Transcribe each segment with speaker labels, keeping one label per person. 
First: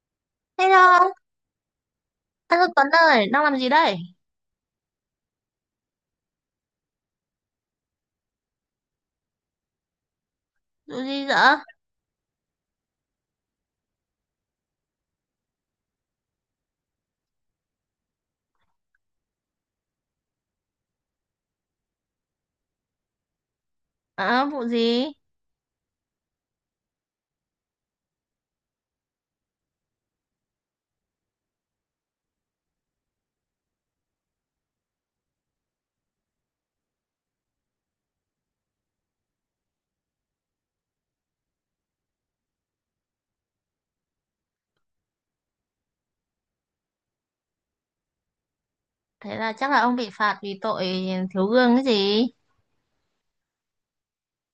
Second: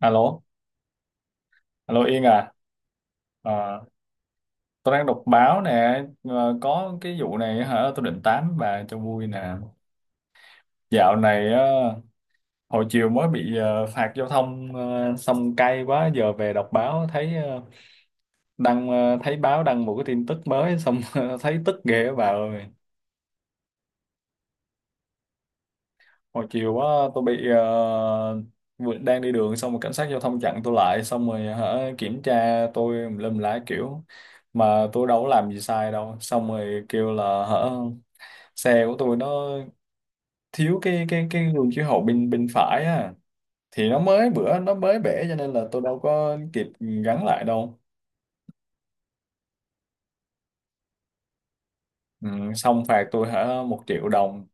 Speaker 1: Alo,
Speaker 2: Hello,
Speaker 1: alo Yên à.
Speaker 2: anh Tuấn ơi, đang làm gì
Speaker 1: Ờ,
Speaker 2: đây?
Speaker 1: tôi đang đọc báo nè. Ờ, có cái vụ này hả? Tôi định tám bà cho vui nè.
Speaker 2: Vụ
Speaker 1: Dạo
Speaker 2: gì
Speaker 1: này
Speaker 2: dở?
Speaker 1: hồi chiều mới bị phạt giao thông xong cay quá. Giờ về đọc báo thấy thấy báo đăng một cái tin tức mới xong thấy tức ghê á bà ơi.
Speaker 2: À, vụ gì?
Speaker 1: Hồi chiều quá tôi bị đang đi đường xong rồi cảnh sát giao thông chặn tôi lại xong rồi hả, kiểm tra tôi tùm lum lá kiểu mà tôi đâu có làm gì sai đâu, xong rồi kêu là hả xe của tôi nó thiếu cái gương chiếu hậu bên bên phải á, thì nó mới bữa nó mới bể cho nên là tôi đâu có kịp gắn lại đâu.
Speaker 2: Thế là chắc là ông bị phạt vì tội thiếu gương cái gì?
Speaker 1: Ừ, xong phạt tôi hả 1 triệu đồng,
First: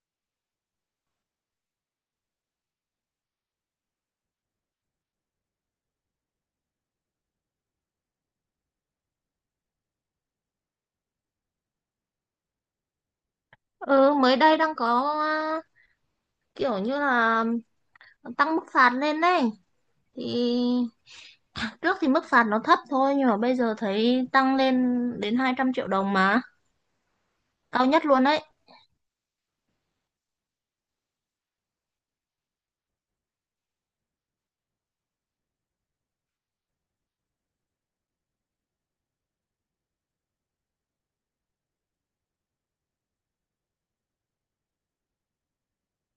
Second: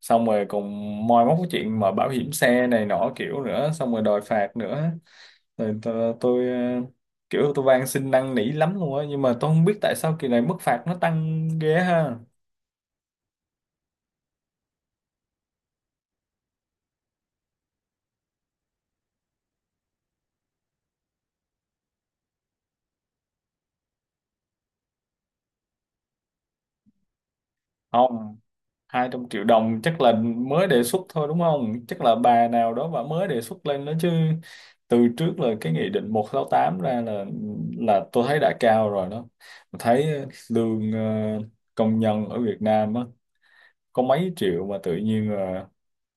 Speaker 1: xong rồi còn moi móc cái chuyện mà bảo hiểm xe này nọ kiểu nữa xong rồi đòi phạt nữa. Rồi tôi kiểu tôi van xin năn nỉ lắm luôn á, nhưng mà tôi không biết tại sao kỳ này mức phạt nó tăng ghê ha.
Speaker 2: Ừ, mới đây đang có, à, kiểu như là tăng mức phạt lên đấy. Thì trước thì mức phạt nó thấp thôi nhưng mà bây giờ thấy tăng lên đến 200 triệu đồng mà, cao nhất luôn
Speaker 1: Không,
Speaker 2: đấy.
Speaker 1: 200 triệu đồng chắc là mới đề xuất thôi đúng không? Chắc là bà nào đó bà mới đề xuất lên đó chứ. Từ trước là cái nghị định 168 ra là tôi thấy đã cao rồi đó. Tôi thấy lương công nhân ở Việt Nam á có mấy triệu, mà tự nhiên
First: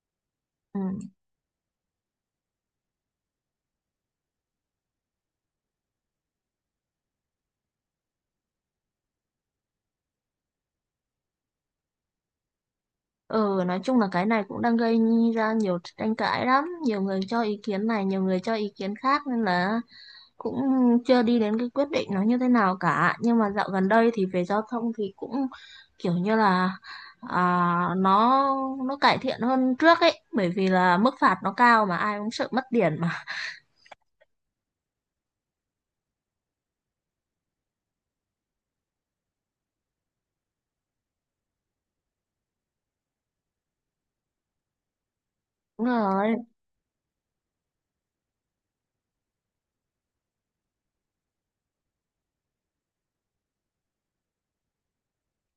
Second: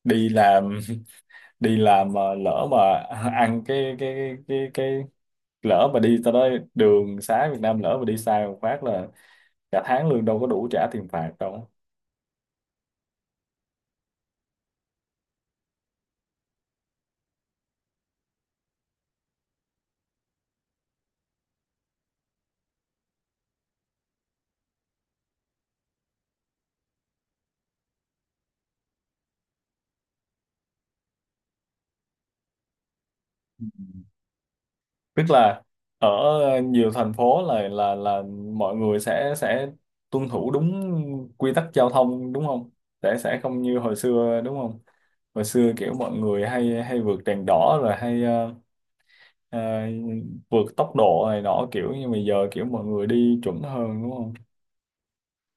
Speaker 1: đi làm
Speaker 2: Ừ.
Speaker 1: đi làm mà lỡ mà ăn cái lỡ mà đi tới đó, đường xá Việt Nam lỡ mà đi sai một phát là cả tháng lương đâu có đủ trả tiền phạt đâu.
Speaker 2: Ừ, nói chung là cái này cũng đang gây ra nhiều tranh cãi lắm, nhiều người cho ý kiến này, nhiều người cho ý kiến khác, nên là cũng chưa đi đến cái quyết định nó như thế nào cả. Nhưng mà dạo gần đây thì về giao thông thì cũng kiểu như là, à, nó nó cải thiện hơn trước ấy, bởi vì là mức phạt nó cao mà ai cũng sợ mất tiền mà.
Speaker 1: Tức là ở nhiều thành phố là mọi người sẽ tuân thủ đúng quy tắc giao thông đúng không? Sẽ không như hồi xưa đúng không? Hồi xưa
Speaker 2: Đúng
Speaker 1: kiểu mọi
Speaker 2: rồi.
Speaker 1: người hay hay vượt đèn đỏ, rồi hay ờ, vượt tốc độ này nọ, kiểu như bây giờ kiểu mọi người đi chuẩn hơn đúng không?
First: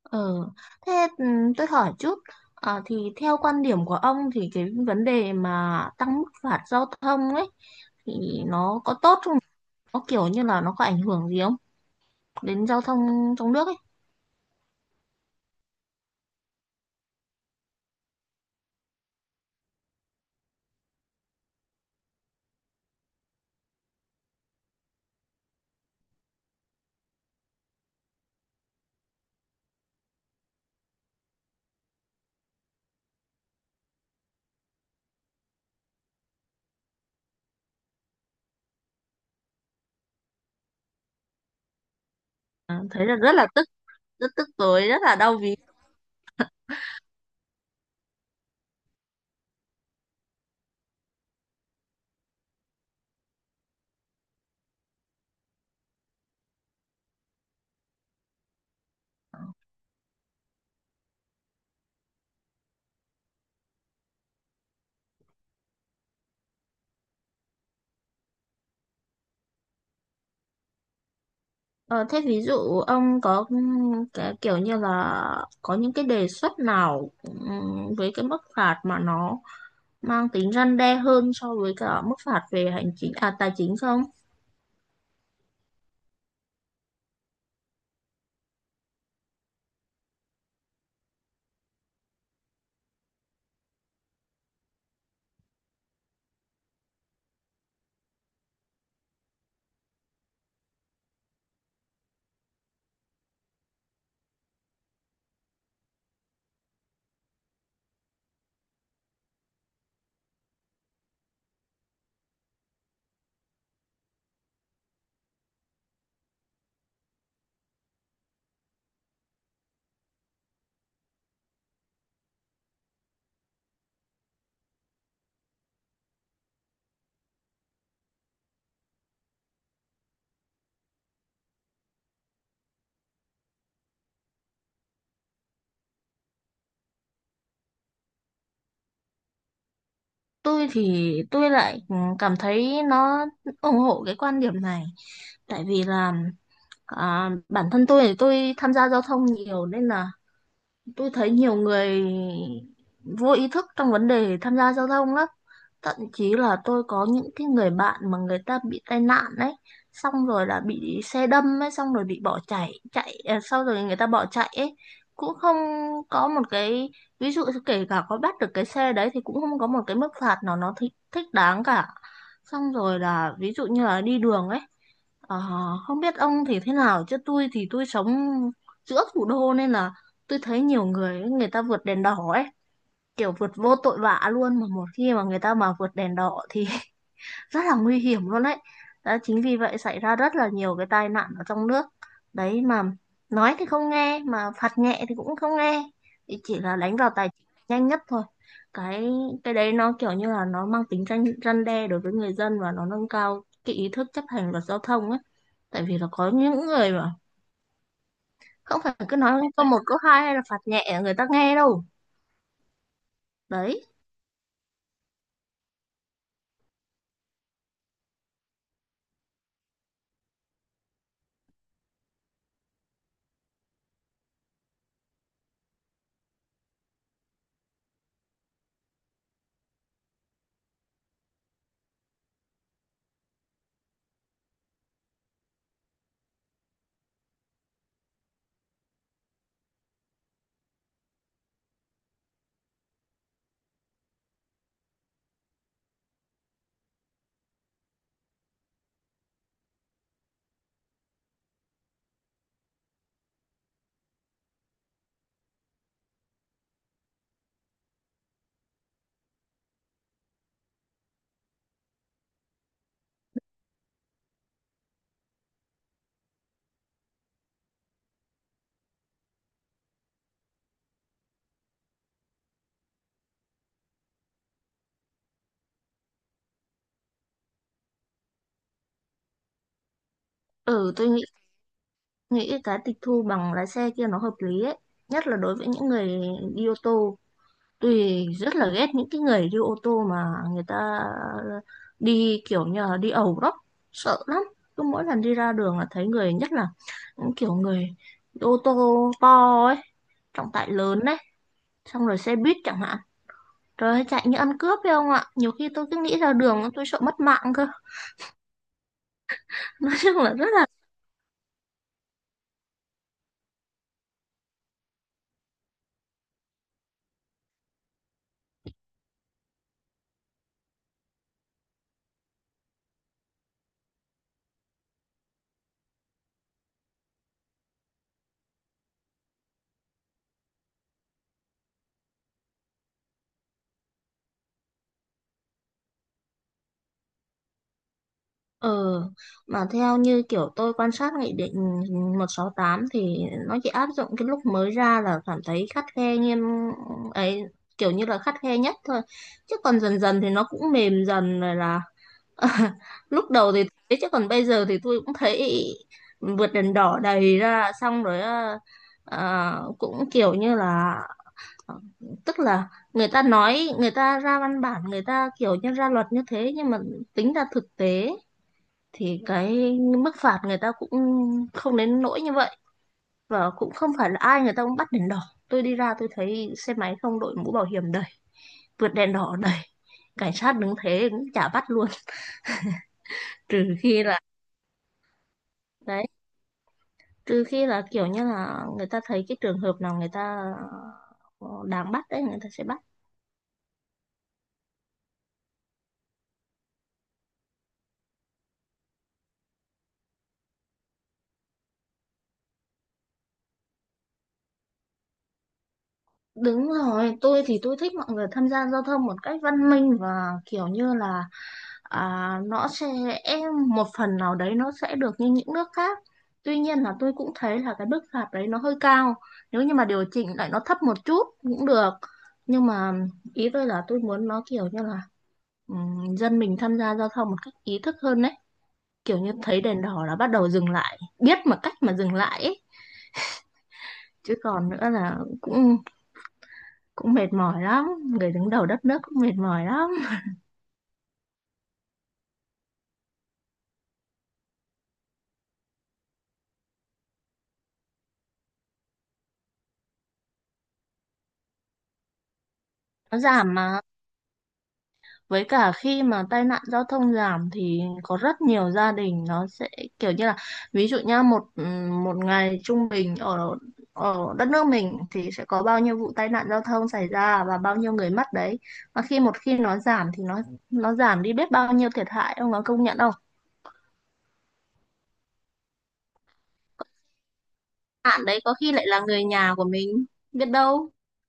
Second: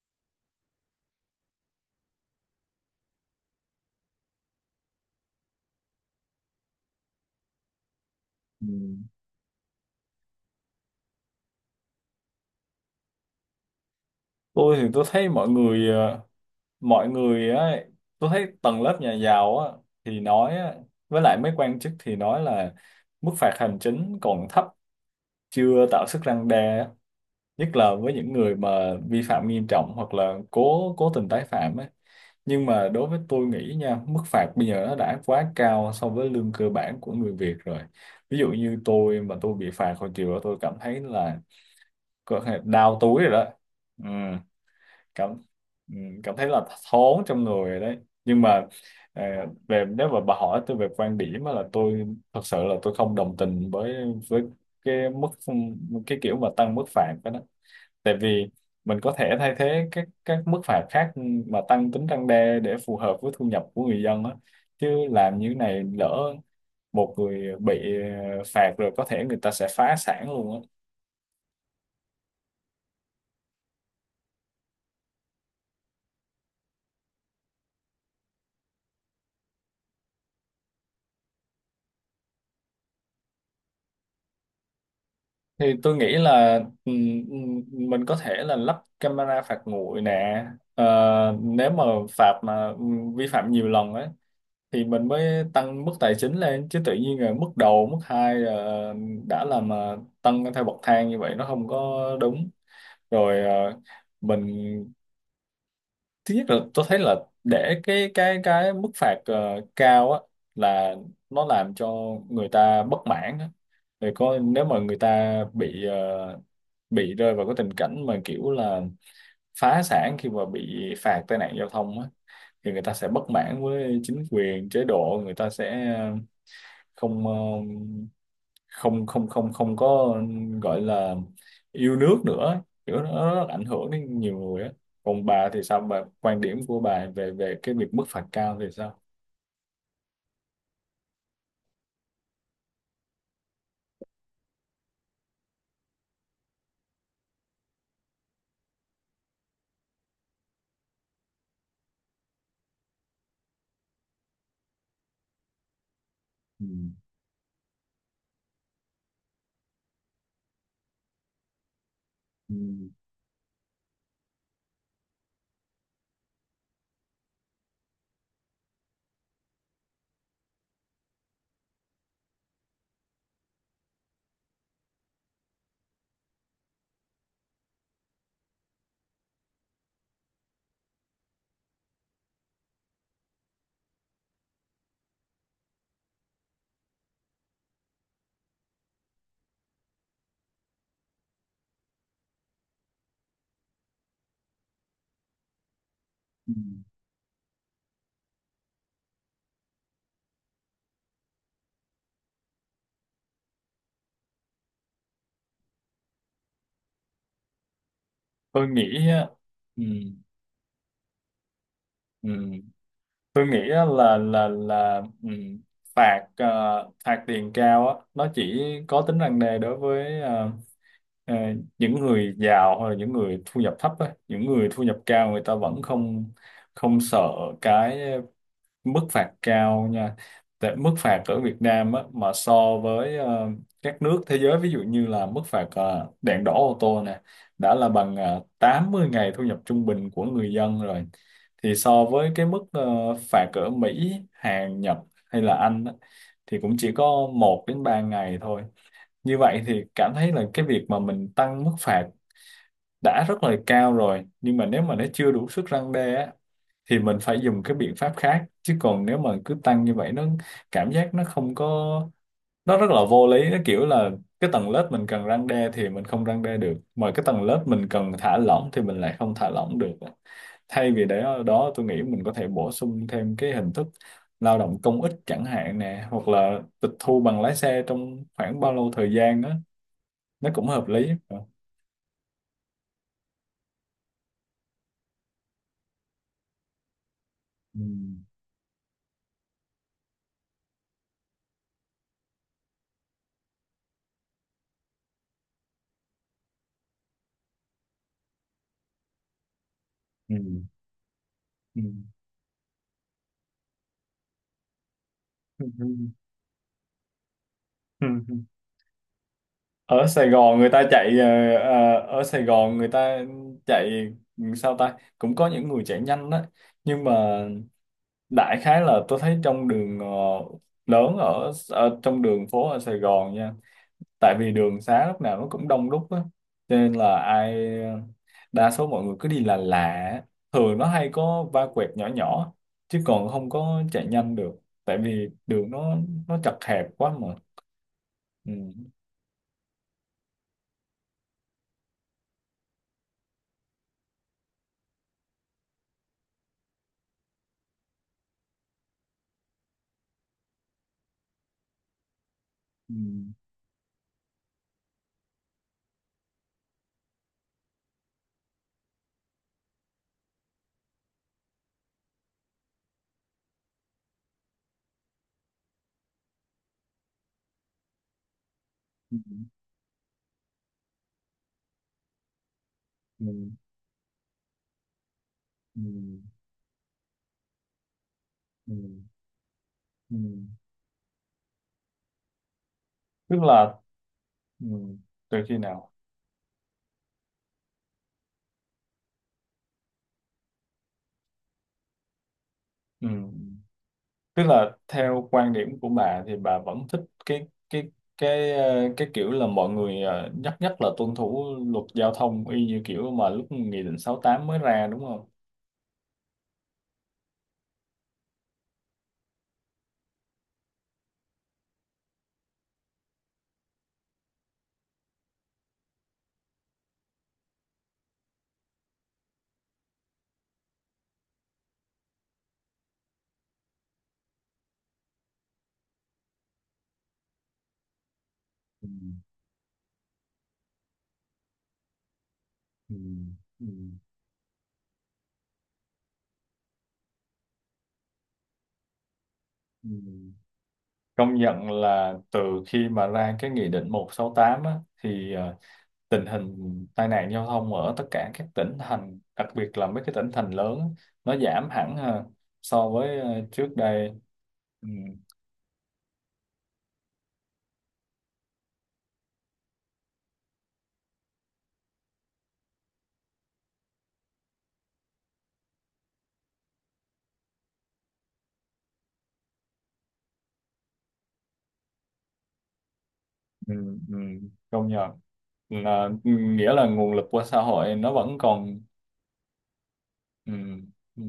Speaker 2: Ừ. Thế, ừ, tôi hỏi chút. À, thì theo quan điểm của ông thì cái vấn đề mà tăng mức phạt giao thông ấy thì
Speaker 1: Ừ.
Speaker 2: nó có tốt không, nó kiểu như là nó có ảnh hưởng gì không đến giao thông trong nước ấy?
Speaker 1: Tôi thì tôi thấy mọi người mọi người á, tôi thấy tầng lớp nhà giàu á thì nói á, với lại mấy quan chức thì nói là mức phạt hành chính còn thấp, chưa tạo sức răn đe á. Nhất là với những người mà vi phạm nghiêm trọng hoặc là cố cố tình tái phạm ấy. Nhưng mà đối với tôi nghĩ nha, mức phạt bây giờ nó đã quá cao so với lương cơ bản của người Việt rồi. Ví dụ như tôi mà tôi bị phạt hồi chiều đó, tôi cảm thấy là có thể
Speaker 2: À,
Speaker 1: đau
Speaker 2: thấy là
Speaker 1: túi rồi
Speaker 2: rất
Speaker 1: đó.
Speaker 2: là tức,
Speaker 1: Ừ,
Speaker 2: rất tức tối, rất là
Speaker 1: cảm
Speaker 2: đau ví.
Speaker 1: ừ, cảm thấy là thốn trong người rồi đấy, nhưng mà ờ, về nếu mà bà hỏi tôi về quan điểm á là tôi thật sự là tôi không đồng tình với với cái mức cái kiểu mà tăng mức phạt đó. Tại vì mình có thể thay thế các mức phạt khác mà tăng tính răn đe để phù hợp với thu nhập của người dân á, chứ làm như này lỡ một người bị phạt rồi có thể người ta sẽ phá sản luôn á.
Speaker 2: Ờ, thế ví dụ ông có, ừ, cái kiểu như là có những cái đề xuất nào, với cái mức phạt mà nó mang tính răn đe hơn so với cả mức phạt về hành chính, à tài chính không?
Speaker 1: Thì tôi nghĩ là ừm, ừm, mình có thể là lắp camera phạt nguội nè. Ờ, Nếu mà phạt mà vi phạm nhiều lần ấy thì mình mới tăng mức tài chính lên, chứ tự nhiên là mức đầu mức hai là đã là mà tăng theo bậc thang như vậy nó không có đúng. Rồi mình, thứ nhất là tôi thấy là để cái mức phạt cao á là nó làm cho người ta bất mãn á. Rồi nếu mà người ta bị bị rơi vào cái tình cảnh mà kiểu là phá sản khi mà bị phạt tai nạn giao thông á, thì người ta sẽ bất mãn với chính quyền chế độ, người ta sẽ không không không không không có gọi là yêu nước nữa, kiểu nó rất ảnh hưởng đến nhiều người á. Còn bà thì sao, bà quan điểm của bà về về cái việc mức phạt cao thì sao?
Speaker 2: Tôi thì tôi lại, cảm thấy nó ủng hộ cái quan điểm này, tại vì là, à, bản thân tôi thì tôi tham gia giao thông nhiều nên là tôi thấy nhiều người vô ý thức trong vấn đề tham gia giao thông lắm. Thậm chí là
Speaker 1: Ừ.
Speaker 2: tôi có những cái người bạn mà người ta bị tai nạn đấy, xong rồi là bị xe đâm ấy, xong rồi bị bỏ
Speaker 1: Ừ.
Speaker 2: chạy chạy à, sau rồi người ta bỏ chạy ấy, cũng không có một cái, ví dụ kể cả có bắt được cái xe đấy thì cũng không có một cái mức phạt nào nó thích thích đáng cả. Xong rồi là ví dụ như là đi đường ấy. Ờ, không biết ông thì thế nào, chứ tôi thì tôi sống giữa thủ đô nên là tôi thấy nhiều người, người ta vượt đèn đỏ ấy, kiểu vượt vô tội vạ luôn. Mà một khi mà người ta mà vượt đèn đỏ thì rất là nguy hiểm luôn đấy. Đó chính vì vậy xảy ra rất là nhiều cái tai nạn ở trong nước đấy, mà nói thì không nghe, mà phạt nhẹ thì cũng không nghe, thì
Speaker 1: Ừ.
Speaker 2: chỉ là đánh vào tài chính nhanh nhất thôi. Cái cái đấy nó kiểu như là nó mang tính răn răn đe đối với người dân và nó nâng cao cái ý thức chấp hành luật giao thông ấy. Tại vì là có những người mà
Speaker 1: Tôi
Speaker 2: không phải
Speaker 1: nghĩ
Speaker 2: cứ
Speaker 1: á,
Speaker 2: nói câu một
Speaker 1: ừ.
Speaker 2: câu hai hay là phạt nhẹ người ta nghe đâu.
Speaker 1: Ừ. Tôi nghĩ
Speaker 2: Đấy,
Speaker 1: á là ừ. Phạt phạt tiền cao á nó chỉ có tính răn đe đối với ờ, những người giàu hoặc là những người thu nhập thấp á, những người thu nhập cao người ta vẫn không không sợ cái mức phạt cao nha. Tại mức phạt ở Việt Nam á, mà so với các nước thế giới, ví dụ như là mức phạt đèn đỏ ô tô nè đã là bằng 80 ngày thu nhập trung bình của người dân rồi, thì so với cái mức phạt ở Mỹ, Hàn, Nhật hay là Anh á, thì cũng chỉ có 1 đến 3 ngày thôi. Như vậy thì cảm thấy là cái việc mà mình tăng mức phạt đã rất là cao rồi, nhưng mà nếu mà nó chưa đủ sức răn đe á, thì mình phải dùng cái biện pháp khác, chứ còn nếu mà cứ tăng như vậy nó cảm giác nó không có, nó rất là vô lý, nó kiểu là cái tầng lớp mình cần răn đe thì mình không răn đe được, mà cái tầng lớp mình cần thả lỏng thì mình lại không thả lỏng được. Thay vì để ở đó, tôi nghĩ mình có thể bổ sung thêm cái hình thức lao động công ích chẳng hạn nè, hoặc là tịch thu bằng lái xe trong khoảng bao lâu thời gian đó, nó cũng hợp
Speaker 2: ừ, tôi
Speaker 1: lý.
Speaker 2: nghĩ nghĩ cái tịch thu bằng lái xe kia nó hợp lý ấy, nhất là đối với những người đi ô tô.
Speaker 1: Ừ.
Speaker 2: Tôi rất là ghét những cái người đi ô tô mà người ta đi kiểu như là đi ẩu đó, sợ lắm. Cứ mỗi lần đi ra đường là thấy người, nhất là những kiểu người đi ô tô to ấy,
Speaker 1: Ừ.
Speaker 2: trọng tải lớn đấy,
Speaker 1: Ừ.
Speaker 2: xong rồi xe buýt chẳng hạn, rồi chạy như ăn cướp phải không ạ? Nhiều
Speaker 1: Ừ,
Speaker 2: khi
Speaker 1: ừ,
Speaker 2: tôi cứ nghĩ ra đường tôi sợ mất mạng cơ.
Speaker 1: ừ. Ừ.
Speaker 2: Nói
Speaker 1: Ở
Speaker 2: chung
Speaker 1: Sài
Speaker 2: là rất
Speaker 1: Gòn
Speaker 2: là...
Speaker 1: người ta chạy ở Sài Gòn người ta chạy sao ta, cũng có những người chạy nhanh đó. Nhưng mà đại khái là tôi thấy trong đường lớn ở trong đường phố ở Sài Gòn nha. Tại vì đường xá lúc nào nó cũng đông đúc á, cho nên là ai ờ, đa số mọi người cứ đi là lạ lạ. Thường nó hay có va quẹt nhỏ nhỏ chứ còn không có chạy nhanh được, tại vì đường nó chật hẹp quá mà. Ừ.
Speaker 2: Ừ, mà theo như kiểu tôi quan sát Nghị định 168 thì nó chỉ áp dụng cái lúc mới ra là cảm thấy khắt khe nghiêm ấy, kiểu như là khắt khe nhất thôi. Chứ còn dần dần thì nó cũng mềm dần rồi là.
Speaker 1: Ừ.
Speaker 2: Lúc đầu thì thế chứ còn bây giờ thì tôi cũng thấy vượt đèn đỏ đầy ra, xong rồi cũng kiểu như là, Ờ, tức là người ta nói, người ta ra văn bản, người ta kiểu như ra luật như thế nhưng mà tính ra thực tế
Speaker 1: Ừ,
Speaker 2: thì cái mức phạt người ta cũng không đến nỗi như vậy. Và
Speaker 1: ừ,
Speaker 2: cũng không phải là ai người ta cũng bắt đèn đỏ. Tôi đi
Speaker 1: ừ,
Speaker 2: ra tôi thấy xe máy không đội mũ bảo hiểm đầy,
Speaker 1: ừ,
Speaker 2: vượt đèn đỏ đầy,
Speaker 1: ừ.
Speaker 2: cảnh sát đứng thế cũng chả bắt luôn.
Speaker 1: Tức là
Speaker 2: Trừ khi là,
Speaker 1: ừ, từ khi nào
Speaker 2: đấy, trừ khi là kiểu như là người ta thấy cái trường hợp nào người ta đáng bắt đấy, người ta sẽ bắt.
Speaker 1: ừ. Tức là theo quan điểm của bà thì bà vẫn thích cái cái kiểu là mọi người nhất nhất là tuân thủ luật giao thông y như kiểu mà lúc nghị định 68 mới ra đúng không?
Speaker 2: Đúng rồi, tôi thì tôi thích mọi người tham gia giao thông một cách văn minh và kiểu như là, à, nó sẽ một phần nào đấy nó sẽ được như những nước khác. Tuy nhiên là tôi cũng thấy là cái mức phạt đấy nó hơi cao. Nếu như mà điều chỉnh lại nó thấp một chút cũng được. Nhưng mà ý tôi là tôi muốn nó kiểu như là, dân mình tham gia giao thông một cách ý thức hơn đấy.
Speaker 1: Ừ,
Speaker 2: Kiểu như thấy đèn đỏ là bắt đầu dừng lại, biết mà cách mà dừng lại ấy.
Speaker 1: ừ, ừ,
Speaker 2: Chứ còn nữa là cũng cũng mệt mỏi lắm, người đứng đầu đất nước cũng mệt mỏi
Speaker 1: ừ.
Speaker 2: lắm.
Speaker 1: Công nhận là từ khi mà ra cái nghị định 168 á, thì tình hình tai nạn giao thông ở tất cả các tỉnh thành, đặc biệt là mấy cái tỉnh thành lớn á, nó giảm hẳn ha, so
Speaker 2: Nó
Speaker 1: với
Speaker 2: giảm
Speaker 1: trước
Speaker 2: mà.
Speaker 1: đây. Ừ,
Speaker 2: Với cả khi mà tai nạn giao thông giảm thì có rất nhiều gia đình nó sẽ kiểu như là, ví dụ nha, một, ừ, một ngày trung bình ở ở đất nước mình thì sẽ có bao nhiêu vụ tai nạn giao thông xảy ra và bao nhiêu người mất đấy. Mà khi một khi nó giảm thì nó giảm đi biết bao nhiêu thiệt hại, ông có công nhận không?
Speaker 1: ừ, ừ, công nhận là ừ, nghĩa là nguồn lực của xã hội nó
Speaker 2: Bạn
Speaker 1: vẫn
Speaker 2: đấy có khi
Speaker 1: còn.
Speaker 2: lại là người nhà của mình, biết
Speaker 1: Ừ,
Speaker 2: đâu.
Speaker 1: ừ.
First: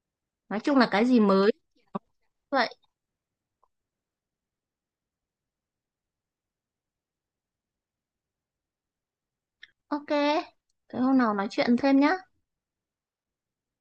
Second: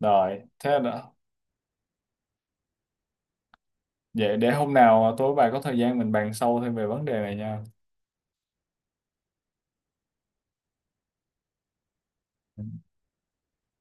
Speaker 1: Rồi
Speaker 2: Nói
Speaker 1: thế
Speaker 2: chung là cái
Speaker 1: đó.
Speaker 2: gì mới vậy.
Speaker 1: Vậy để hôm nào tôi với bà có thời gian mình bàn sâu thêm về vấn đề này nha.
Speaker 2: Ok, thế hôm nào nói chuyện thêm nhá.